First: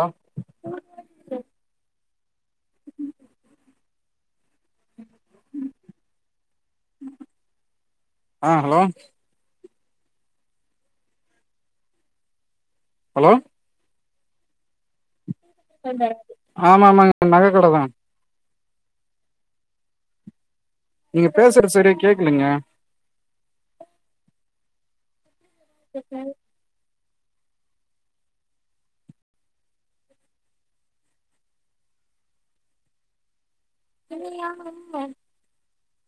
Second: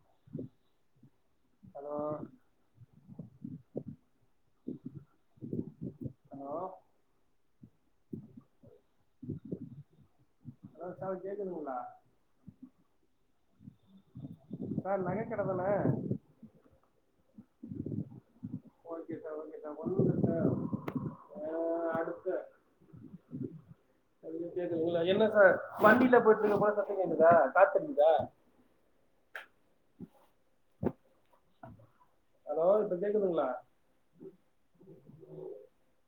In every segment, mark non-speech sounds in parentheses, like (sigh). ஆ hello hello ஆ hello hello sir கேக்குதுங்ளா hello sir நகைக் சார் (unintelligible) ஆமா ஆமாங்க நக கட தா ஓகே சார் ஓகே சார் ஒண்ணு (unintelligible) நீங்க பேசுற செரியா கேக்கலைங்க ஆ வண்டில போய்ட்டு (unintelligible) இப்ப கேக்குதா காத்தடிக்குதா ஹலோ இப்ப கேக்குதுங்ளா (unintelligible)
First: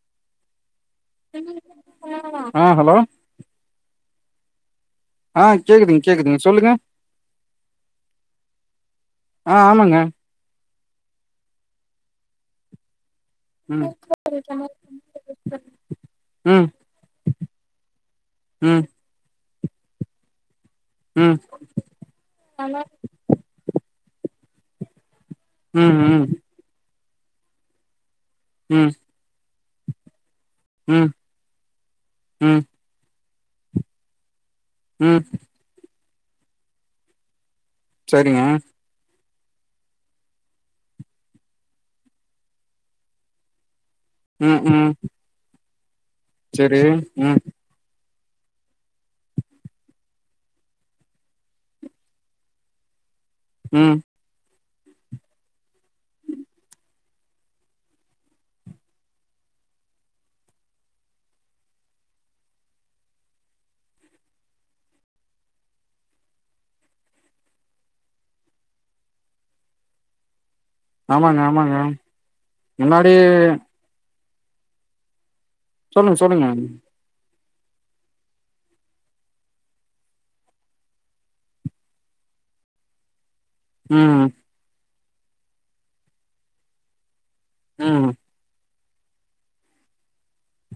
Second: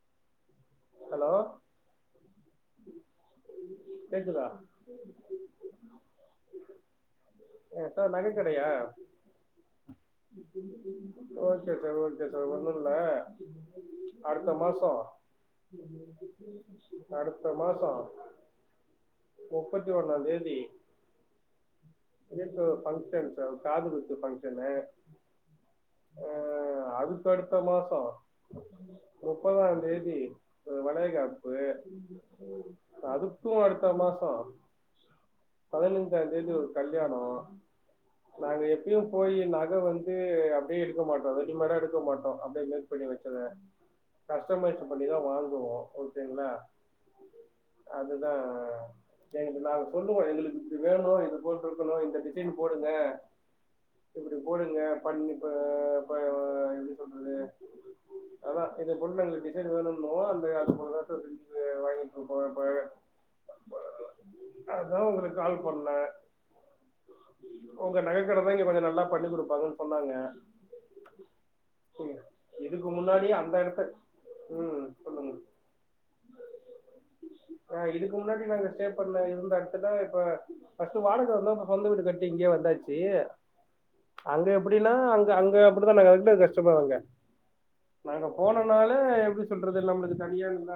ஹலோ (unintelligible) ஆ ஹலோ கேக்குதா ஆ கேக்குதுங் கேக்குதுங் சொல்லுங்க ஆ சார் நகை கடையா ஆ ஆமாங்க ஓகே சார் ஓகே சார் ஒண்ணுல்ல ம் அடுத்த மாசோ ம் அடுத் த மாசோ ம் முப்பத்தி ஒண்ணாந் தேதி ம் வீட்ல ஒரு ஃபங்கஷன் சார் காது குத்து ஃபங்க்ஷனு ம் ம் அ அது கடுத்த மாசோ ம் முப்பதாந் தேதி ம் வளைகாப்பு ம் அதுப் து அடுத்த மாசோ உம் (unintelligible) கல்யாணோ சரிங்க நாங்க எப்பியு போயி நக வந்து அப்படியே எடுக்க மாட்டோ ரெடி மேடா எடுக்க மாட்டோ அப்படியே மேக் பண்ணி வச்சத ம் கஷ்டமைஸ் ம் பண்ணிதான் வாங்குவோ ஓகேங்களா சரி உம் அதுதா எங்களுக்கு நாங் சொல்லுவோ எங்களுக்கு இப்டி வேணு இது போல் இருக்கணு இந்த டிசைன் போடுங்க உம் இப்டி போடுங்க பண்ணி ஆ பா எப்டி சொல்றது அதா இத பொண்ண நாங்க டிசைன் வேணுங்கு அந்த அது பொத வாங்கிட்டு அதா உங்களுக்கு கால் பண்ணே உங்க நகைக்கடைதா இங்க கொஞ்ச நல்லா பண்ணி கொடுப்பாங்கன்னு சொன்னாங்க ஆமாங்க ஆமாங்க முன்னாடி உம் சொல்லுங்க சொல்லுங்க சொல்லுங்க ஆஹ் இதுக்கு முன்னாடி நாங்க ஸ்டே பண்ண இருந்த இடத்துல இப்ப வாடக வந்தா சொந்த வீடு கட்டி இங்கேயே வந்தாச்சு ம் அங்க எப்டி நா அங்க அங்க அப்டித்தா நாங்க கஷ்டப்படுவாங்க ம் நாங்க போன னால எப்டி சொல்றது நம்மளுக்கு தனியால்ல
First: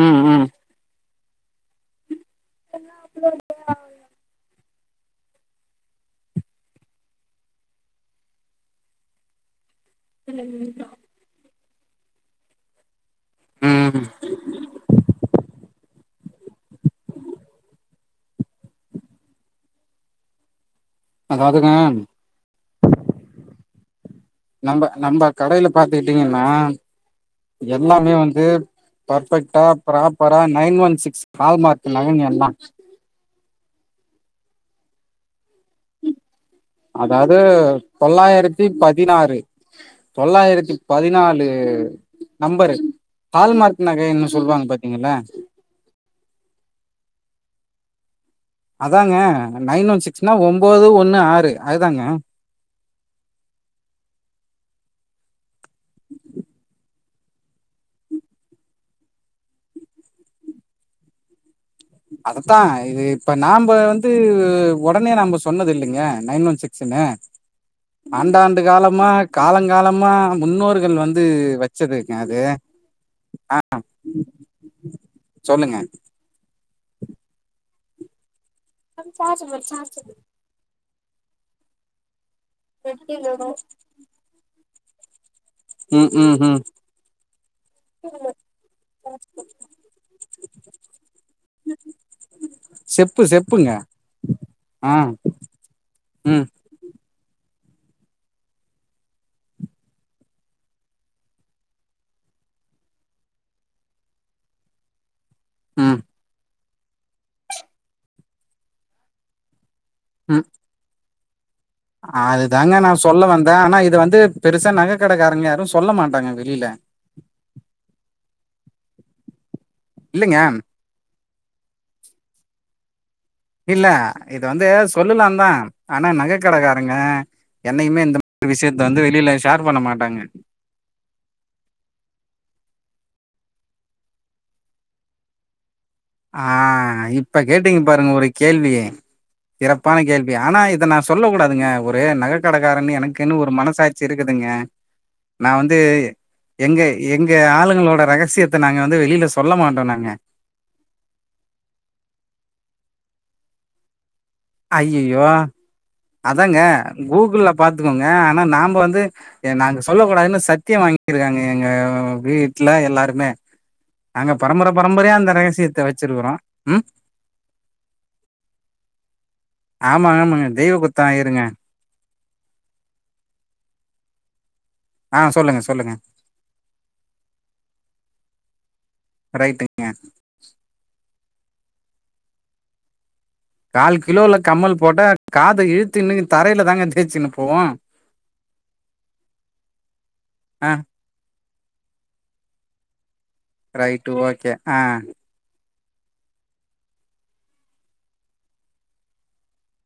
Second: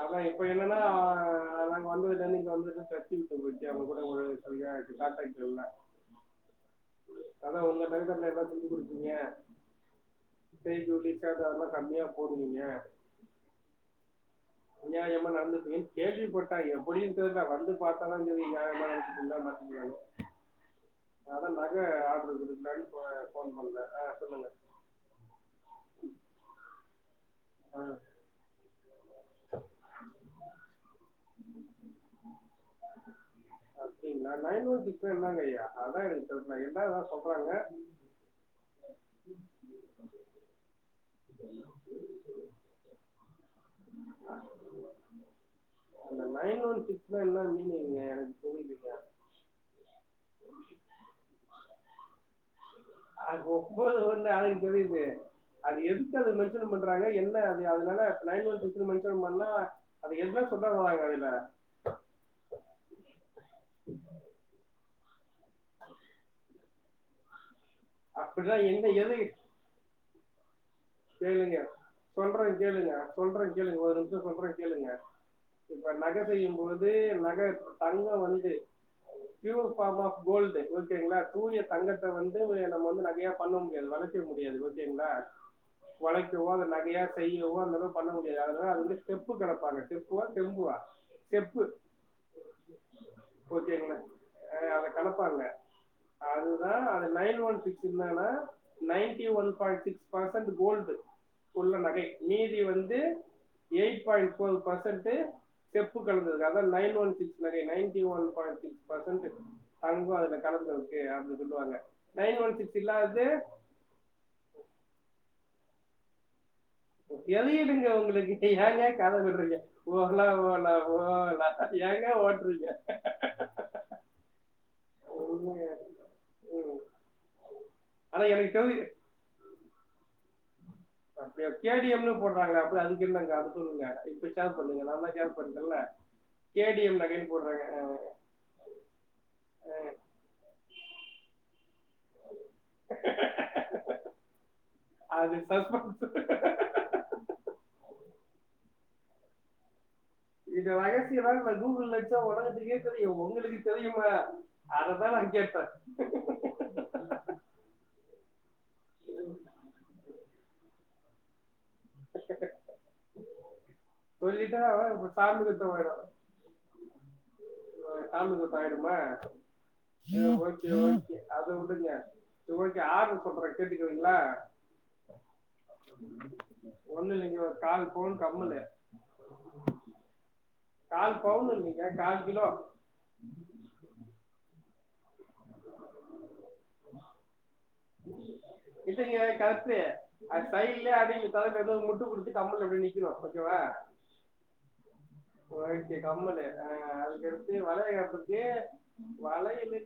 உம் உம் ஆஹ அதங்க வந்து விட்ட நீ என்ல்லா அவ்ளோ அ கா ஆட்டல அதா உங்க டிரவர்ல எல்லா செஞ்சு குடுக்கீங்க டீ குடிச்ச கால் கம்மியா போதுனிங்க உஹம் அநியாயமா நடந்துட்டு கேள்விப்பட்டா எப்டின்னு தெரில வந்து பார்த்தனா நியாயமாங்க அதா அதாவதுங்க நக ஆர்டரு இருக்கு போண்ணல நம்ம நம்ம கடையில பாாரத்துட்டீங்கன்னா ஆ, எல்லாமே வந்து பர்பெக்டா ப்ராப்பரா nine one six hallmark நகங்க எல்லா அப்போ இல்லங்கறயா அதாது தொள்ளாயிரத்தி பதினாறு தொள்ளாயிரத்தி பதினாலு நம்பரு ஹால்மார்க் னக்கா என்ன சொல்லுவாங்க பாத்தீங்கனா உ அதாங்க நைன் ஒன் சிக்ஸ்னா ஒன்பது ஒண்ணு ஆறு அதுதாங்க அது ஒன்பது ஒன்று எனக்கு தெரியுது அது எதுக்கு அது மென்ஷன் பண்றாங்க என்ன அது அதனால நயன் ஒன் சிக்ஸ் மென்ஷன் பண்ண அது என்ன சொல்ல வருவாங்க அதுல அதத்தா தான்னே நான் சொன்னது இல்லைங்க நைன் ஒன் சிக்ஸ் ச்சுன்னு ஆண்டாண்டு அப்படிதான் என்ன காலமா எது காலங்காலமா முன்னோறு கேளுங்க சொல்ற கேளுங்க சொல்ற கேளுங்க ஒரு நிமிஷோ சொல்ற கேளுங்க சொல்லுங்க இப்ப நக செய்யும்போது (inaudible) நக தங்க வந்து பியூர் பாம் ஆஃப் கோல்டு செரிங்களா தூய தங்கத்த வந்து (inaudible) நம வந்து நகையா பண்ண முடியாது வளக்க முடியாது செரிங்களா ம் ம் வளைக்கவோ ம் அத நகையா செய்யவோ அந்த மாரி பண்ண முடியாது அதனால அது வந்து ஸ்டெப்பு கலப்பாங்க ஸ்டெப்ப செம்புவா ஸ்டெப்பு செப்பு செப்புங்க ஓகேங்களா அத ஆ கலப்பாங்க ம் அதுதா நைன் ஒன் சிக்ஸ் என்னனா நைன்டி ஒன் பாய்ன்ட் சிக்ஸ் பா கோல்டு உள்ள நகை மீதி வந்து எயிட் பாய்ண்ட் ஃபோர் பர்சன்ட் ம் செப்பு கலந்தது நைன் ஒன் சிக்ஸ் நகை ninety one point six percent தங்கோ அதுல கலந்த இருக்கு அப்ப அத தாங்க நா சொல்ல வந்த ஆனா இது வந்து பெருசா நக கடக்காருங்க சொல்ல மாட்டாங்க வெளியில எழுதிடுங்க உங்களுக்கு ஏங்க கத விடுறீங்க இல்லைங்க (unintelligible) ஏங்க ஓட்றீங்க இல்ல இது வந்து சொல்லுலா தா ஆனா நக ம். கடக்காரங்க என்னைக்குமே இந்த ஆனா மாரி எனக்கு விஷயத்த தெரிஞ்சு வந்து வெளியில ஷேர் பண்ண மாட்டாங்க அப்படியா கே டி எம்னு போடுறாங்கள அப்படி அதுக்கு என்னங்க அத சொல்லுங்க இப்ப ஷேர் பண்ணுங்க நாலா ஷேர் பண்ணல்ல ஆஹ் இப்ப கேட்டீங்க பாருங்க ஒரு கேள்வி சிறப்பான கேள்வி ஆனா இத நா சொல்ல கூடாதுங்க ஒரே நக கடக்காரன்னு எனக்குன்னு ஒரு மனசாட்சி இருக்குதுங்க அது நா வந்து சஸ்பென்ஸ் எங்க எங்க ஆளுங்களோட ரகசியத்த நாங்க வந்து வெளியில சொல் சொல்ல மாட்டோ நாங்க இந்த ரகசியதா கூகுள்ள அடிச்சா உலகத்துக்கே தெரியு உங்களுக்கு தெரியுமா அததான் ஐயையோ நான் கேட்டேன் அதாங்க கூகுள் பாத்துக்கோங்க ஆனா நாம வந்து நாங்க சொல்லக்கூடாதுன்னு சத்திய வாங்கி இருக்காங்க எங்க வீட்ல எல்லாருமே நாங்க சொல்லிட்டா பரம்பர அவன் இப்ப பரம்பரையா அந்த சாமி குத்தம் ரகசியத்த வச்சிருக்கறோ உம் ஓ சாமி குத்தோ ஆயிடு ஆமா ஆமாங்க ஓகே தெய்வ ஓகே குத்தம் இருங்க. அத விடுங்க ஓகே ஆறுதல் சொல்ற கேட்டுக்குவீங்களா ஆ சொல்லுங்க சொல்லுங்க ஒண்ணு இல்லைங்க ஒரு காள் போண் கம்மலு ரைட்டுங்க கா காள் கிலோ கால் கிலோல கம்மல் போட்டா காதை இழுத்துன்னு தரையில தாங்க தேச்சுன்னு போவோம் இல்லைங்க கரெக்டு அது அஹ சைட்லயே அடங்கி முட்டு குடுத்து கம்பல் அப்டியே நிக்கணும் ஓகேவா ரைட்டு ஓகே ஆஹ் (unintelligible)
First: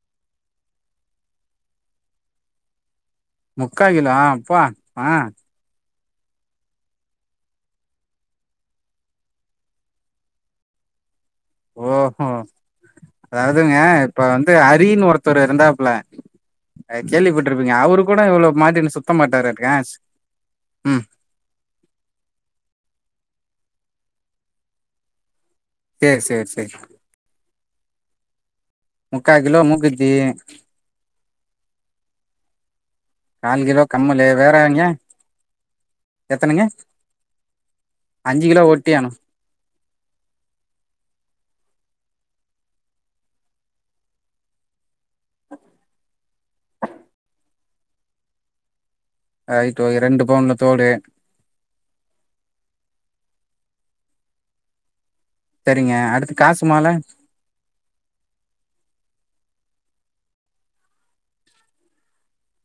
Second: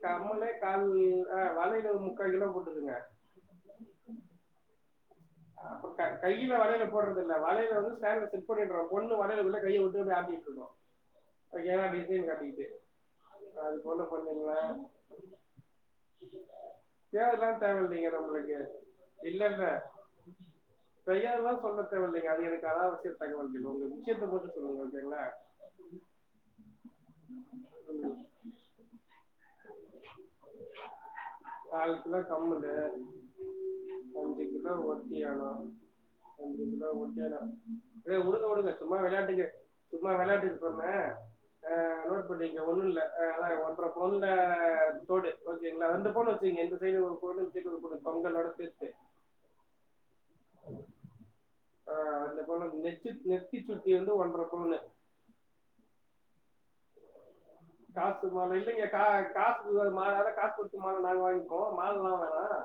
கமளே கால் ஆஹ் வலையில ஒரு முக்கால் கிலோ போட்டுக்குங்க முக்காகிலா ஆ அப்பா ஹான் அப்ப கையில வலையல போடுறதில்ல வலையல வந்து சேல பொண்ணு வரையல உள்ளள்ள கையை விட்டு அப்படிட்டு ஓஹோ அது அதாவதுங்க போல இப்ப வந்து பண்ணீங்களா அரினு ஒருத்தரு இருந்தாப்புல தேவைலாம் கேள்விப்பட்டுருப்பீங்க அவரு தேவையில்லைங்க கூட இவ்வளவு மாட்டினு சுத்த மாட்டாரு ஏன் செய்யாருதான் சொல்ல தேவல்லைங்க (unintelligible) தகவல் ஒரு முக்கியத்துவம் பார்த்தீங்ஙனா சேரி சேரி சேரி முக்கா கிலோ மூக்குத்தி கம்பளு கால் கிலோ கம்மலு வேற எவங்க ஒட்டியானாம் ஒன்பது கிலோ ஒட்டியானம் விடுங்க அஞ்சு கிலோ விடுங்க சும்மா ஒட்டியாணோ விளையாட்டுக்கு சும்மா விளையாட்டுக்கு சொல்றேன் அஹ் நோட் பண்ணிக்க ஒண்ணும்ல அதப்புற பொல்ல தோடு ஓகேங்களா ரெண்டு பௌனு வச்சீகங்க அந்த சைடு ஒரு பௌனு இந்த சைடு ஒரு பௌனு பொங்கலோட சேத்து (unintelligible) ரெண்டு பௌன்லத்தோடு ஆஹ் அந்த பவுன் நெத்தி நெத்தி சுட்டி வந்து ஒன்ற பௌனு சரிங்க அடுத்து காசு மாலை காசு மாலை இல்லைங்க கா காசு ஒரு மாலை காசுபச்சி மாலை நாங்க வாங்கிக்கோம் மாலைல்லாம் வேணாம்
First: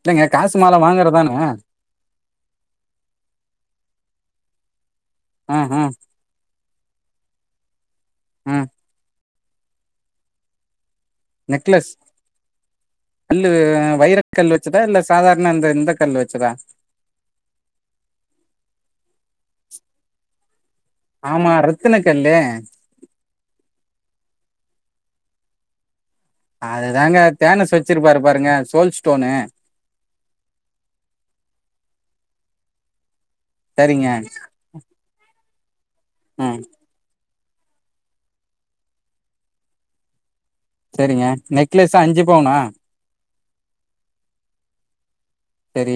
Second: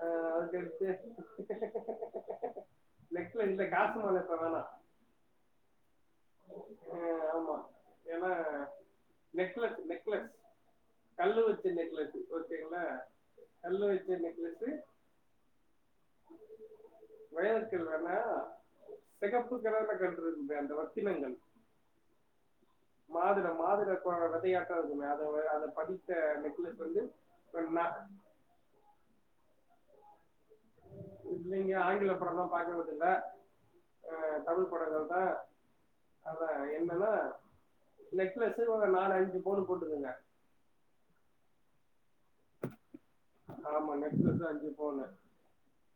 இல்லங்க ஆஹ் காசு மால வாங்குறதானே நெக்லஸ் நெக்ல இல காசு மாலை ஆஹ ஆஹ் ஆஹ் ஆஹ் ஆமா ஏனா ஆ நெக்லஸ் நெக்லஸ் கல்லுவச்ச நெக்லஸ் ஓகேங்ளா கல்லு வச்ச வைரக்கல் நெக்லஸ்ஸு வச்சதா இல்ல சாதாரண இந்த இந்த கல் வச்சதா வய்றக்கல் வேணா செகப்பு க கண்டந்த அந்த ஆமா ரத்தனுக்கல்லே மாதுளை மாதுளை கொ- விதையாட்டம் இருக்குமே அதை அதை படித்து அதுதாங்க தேனஸ் வச்சிருப்பாரு பாருங்க சோல்ஸ்டோனு இல்லைங்க ஆங்கில படம்லாம் பார்க்கறது இல்ல சரிங்க அஹ் தமிழ் படங்கள் தான் ம் அதான் என்னன்னா நெக்லஸ் ஒரு நாலு அஞ்சு பவுன் போட்டுக்கோங்க செரிங்க நெக்லெஷு அஞ்சு பவுனா ஆமா நெக்லஸ் அஞ்சு பவுன் செரி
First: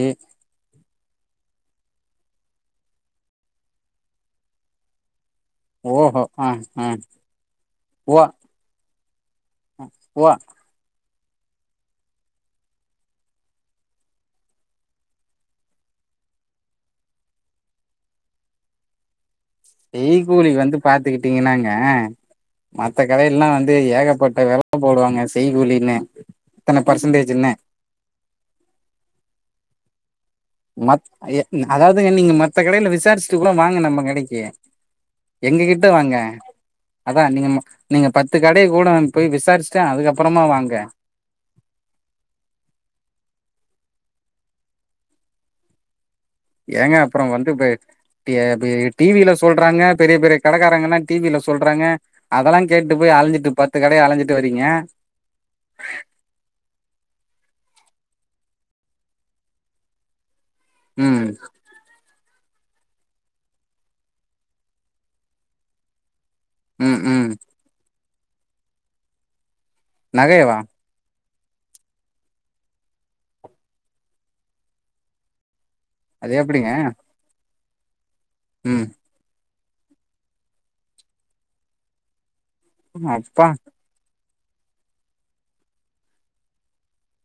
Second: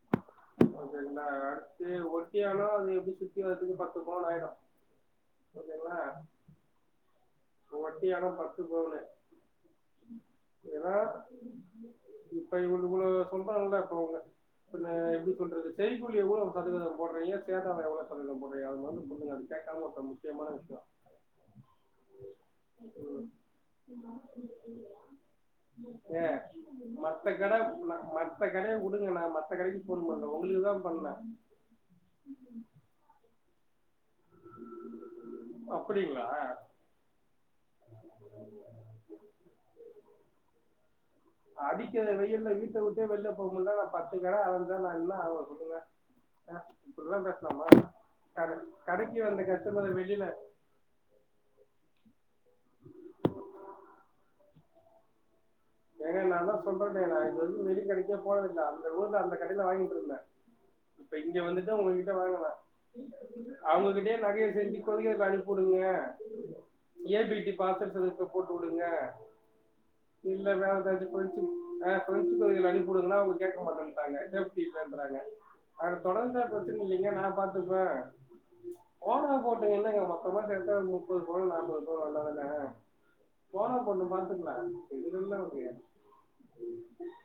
ஓகேங்களா அடுத்து ஒட்டியானம் அது எப்படி சுத்தி வர்றதுக்கு பத்து பவுன் ஆயிடும் ஓஹோ ஆஹ் ஆஹ் ஒட்டியாணம் பர்ஸ்ட் பவுனு உவா இவ்ளோ சொல்றாங்கல்ல இப்ப அவங்க பின்ன எப்டி சொல்றது செய்கூலி எவ்ளோ சதவீதம் போடுறீங்க சேதாரம் எவ்ளோ சதவீதம் போடுறீங்க அது வந்து சொல்லுங்க அது கேட்காம ஒரு செய் முக்கியமான கூலி வந்து விஷயோ பாத்துக்கிட்டினாங்க மத்த கடயல்லா வந்து ஏகப்பட்ட வெல போடுவாங்க செய் கூலினு ஏ இத்தன மத்த பர்சன்டேஜ்னு கட மத்த கடைய வுடுங்க நா (unintelligible) மத் பண்ண எ அதாவது நீங்க மத்த கடில விசாரச்சு ல்லா வாங்க நம்ம கடக் எ எங்ககிட்ட வாங்க அப்டிங்களா அதா நீங்க நீங்க பத்து கடய கூட போய் விசாரிச்சுட்ட அதுக்கப்பறமா வாங்க அடிக்கற வெயில வீட்ட வுட்டே வெளில போக முட்ல நா பத்து கட அழஞ்சா நா என்ன ஆவ சொல்லுங்க ஆ ஏங்க இப்டில்லா அப்றோ வந்து இப்ப பேசலாமா டே கட பி கடைக்கு டிவில வந்த சொல்றாங்க கஸ்டமர பெரிய வெளில பெரிய கடக்காரங்கனா டிவில சொல்றாங்க அதெல்லா கேட்டு போய் அழஞ்சிட்டு பத்து கடைய அழஞ்சிட்டு வறீங்க ஏன்னா நாதா சொல்றனில்ல இப்ப வந்து வெளிகடைக்கே போனதில்ல அந்த ஊர்ல அந்த கடைல வாங்கிட்டு இருந்த இப்ப ம் இங்க வந்துட்டு உங்ககிட்ட வாங்கலா அவங்ககிட்டயே நெறயா செஞ்சு கொரியர் அனுப்புடுங்க ம் ஏ ம் பீட்டி பார்சல் சர்வீஸ் போட்டு வுடுங்க ல்ல நகையவா லெவன் தேட்டி (unintelligible) அவங்க கேட்கமாட்டன்டாங்க எப்டி இல்லன்றாங்க அது தொடர்ந்து பிரச்சன இல்லீங்க நா பா்த் அதுப்பா உம் ங்க என்னங்க மொத்தமா சேத்தா முப்பது பவுன் நாற்பது பவுன் அவ்ளதா ம் அப்பா பாத்துக்கலாம் இதுல ஒரு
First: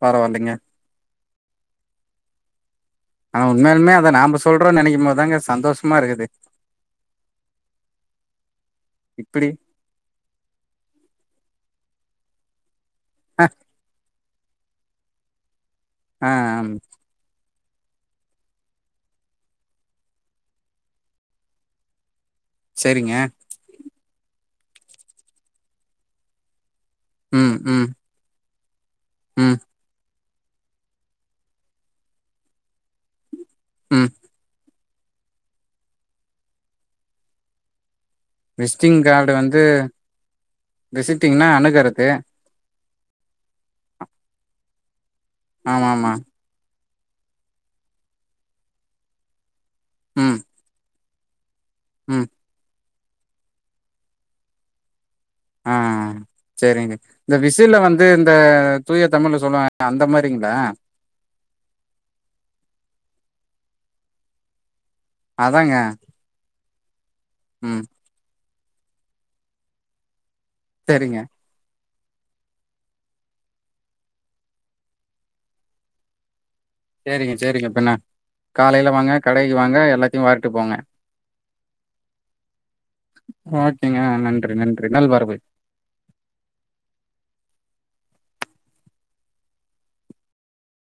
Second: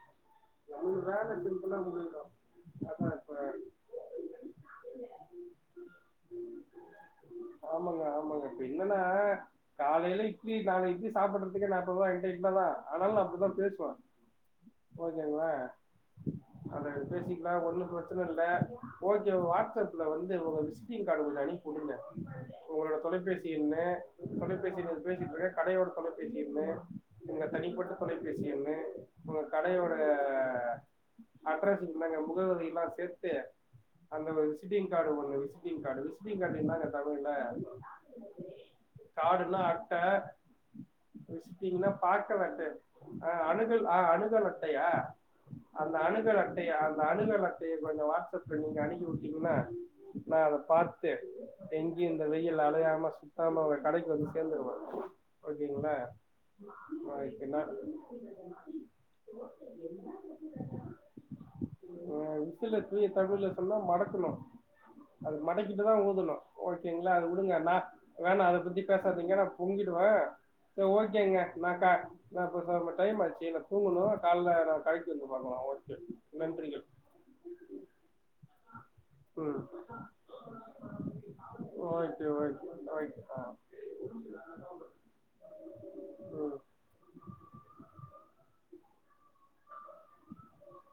பரவாலங்க நம்மளுக்கு வேலை சிம்பிளா முடுஞ்சுறும் ஆனா உண்மையலுமே அத நாம சொல்றோம் நினைக்கும் போதுதாங்க சந்தோஷமா இருக்குது ஆமாங்க ஆமாங்க இப்ப என்னன்னா இப்படி சாப்பிடறதுக்கு நான் அதனால நா அ அப்டிதான் பேசுவன் ஓகேங்களா ஆஹ் ஆம் அத பேசிக்கலா ஒன்னும் பிரச்சன இல்ல ஓகே வாட்ஸ்அப்ல வந்து உங்க விசிட்டிங் கார்டு அனுப்புடுங்க உங்களோட செரிங்க தொலைபேசி என்னு தொலைபேசில பேசிட்ருக்கேன் கடையோட தொலைபேசி என்னு ம் ம் தனிப்பட்ட தொலை பேசி ஒரு ம் கடையோட அட்ரசுங்க முகவரிலாம் சேர்த்து ம் அந்த ம விச்டி்கார்டு ஒண்ணு விச்டிங் கார்டு விச்டிங் கார்டு இனாங்க தமிழ்ல விச்டிங் கார்டு கார்டுன்னா வந்து அட்ட விசிட்டிங்னா அணுகுறது பாக்க அட்ட அஹ் அணுகல் ஆஹ் அணுகல் அட்டையா ஆமா அந்த ஆமா அணுகள் அட்டையா அனுல் அட்டைய கொஞ்சம் வாட்ஸ்அப்ல நீங்க அனுகி விட்டீங்கன்னா ந ம் அத ப சேரி டெங்கி இந்த ம் வெயில்ல அழைய சுத்தாம அவ கடைக்கு வந்து சேர்ந்துருவா ஆ ஓகீங்களா செரிங்க இந்த விசில வந்து இந்த தூய தமிழ்ல சொல்லுவாகள அந்த மாரிங்களா நல்லா மடக்கனும் அது அதாங்க மடைக்கிட்டுதான் ஊதணும் ஒரு அத வுடுங்க ந ம் வேணா அ இப்டி பேசாதிங்க நான் பொங்கிடுவேன் ச செரிங்க ஓக்கேங்க இ டைம் ஆச்சு நா தூங்கணும் காலகடைக்கு வந்து பாக்கலாம் ஓகே நன்றிகள் சரிங்க சரிங்க பிண்ண காலையில வாங்க கடைக்கு ம் வாங்க எல்லாத்தையும் வார்ட்டு போங்க ஓகே ஓகே ஓகே ஆ ஓகேங்க நன்றி நன்றி நல்வரவு ம்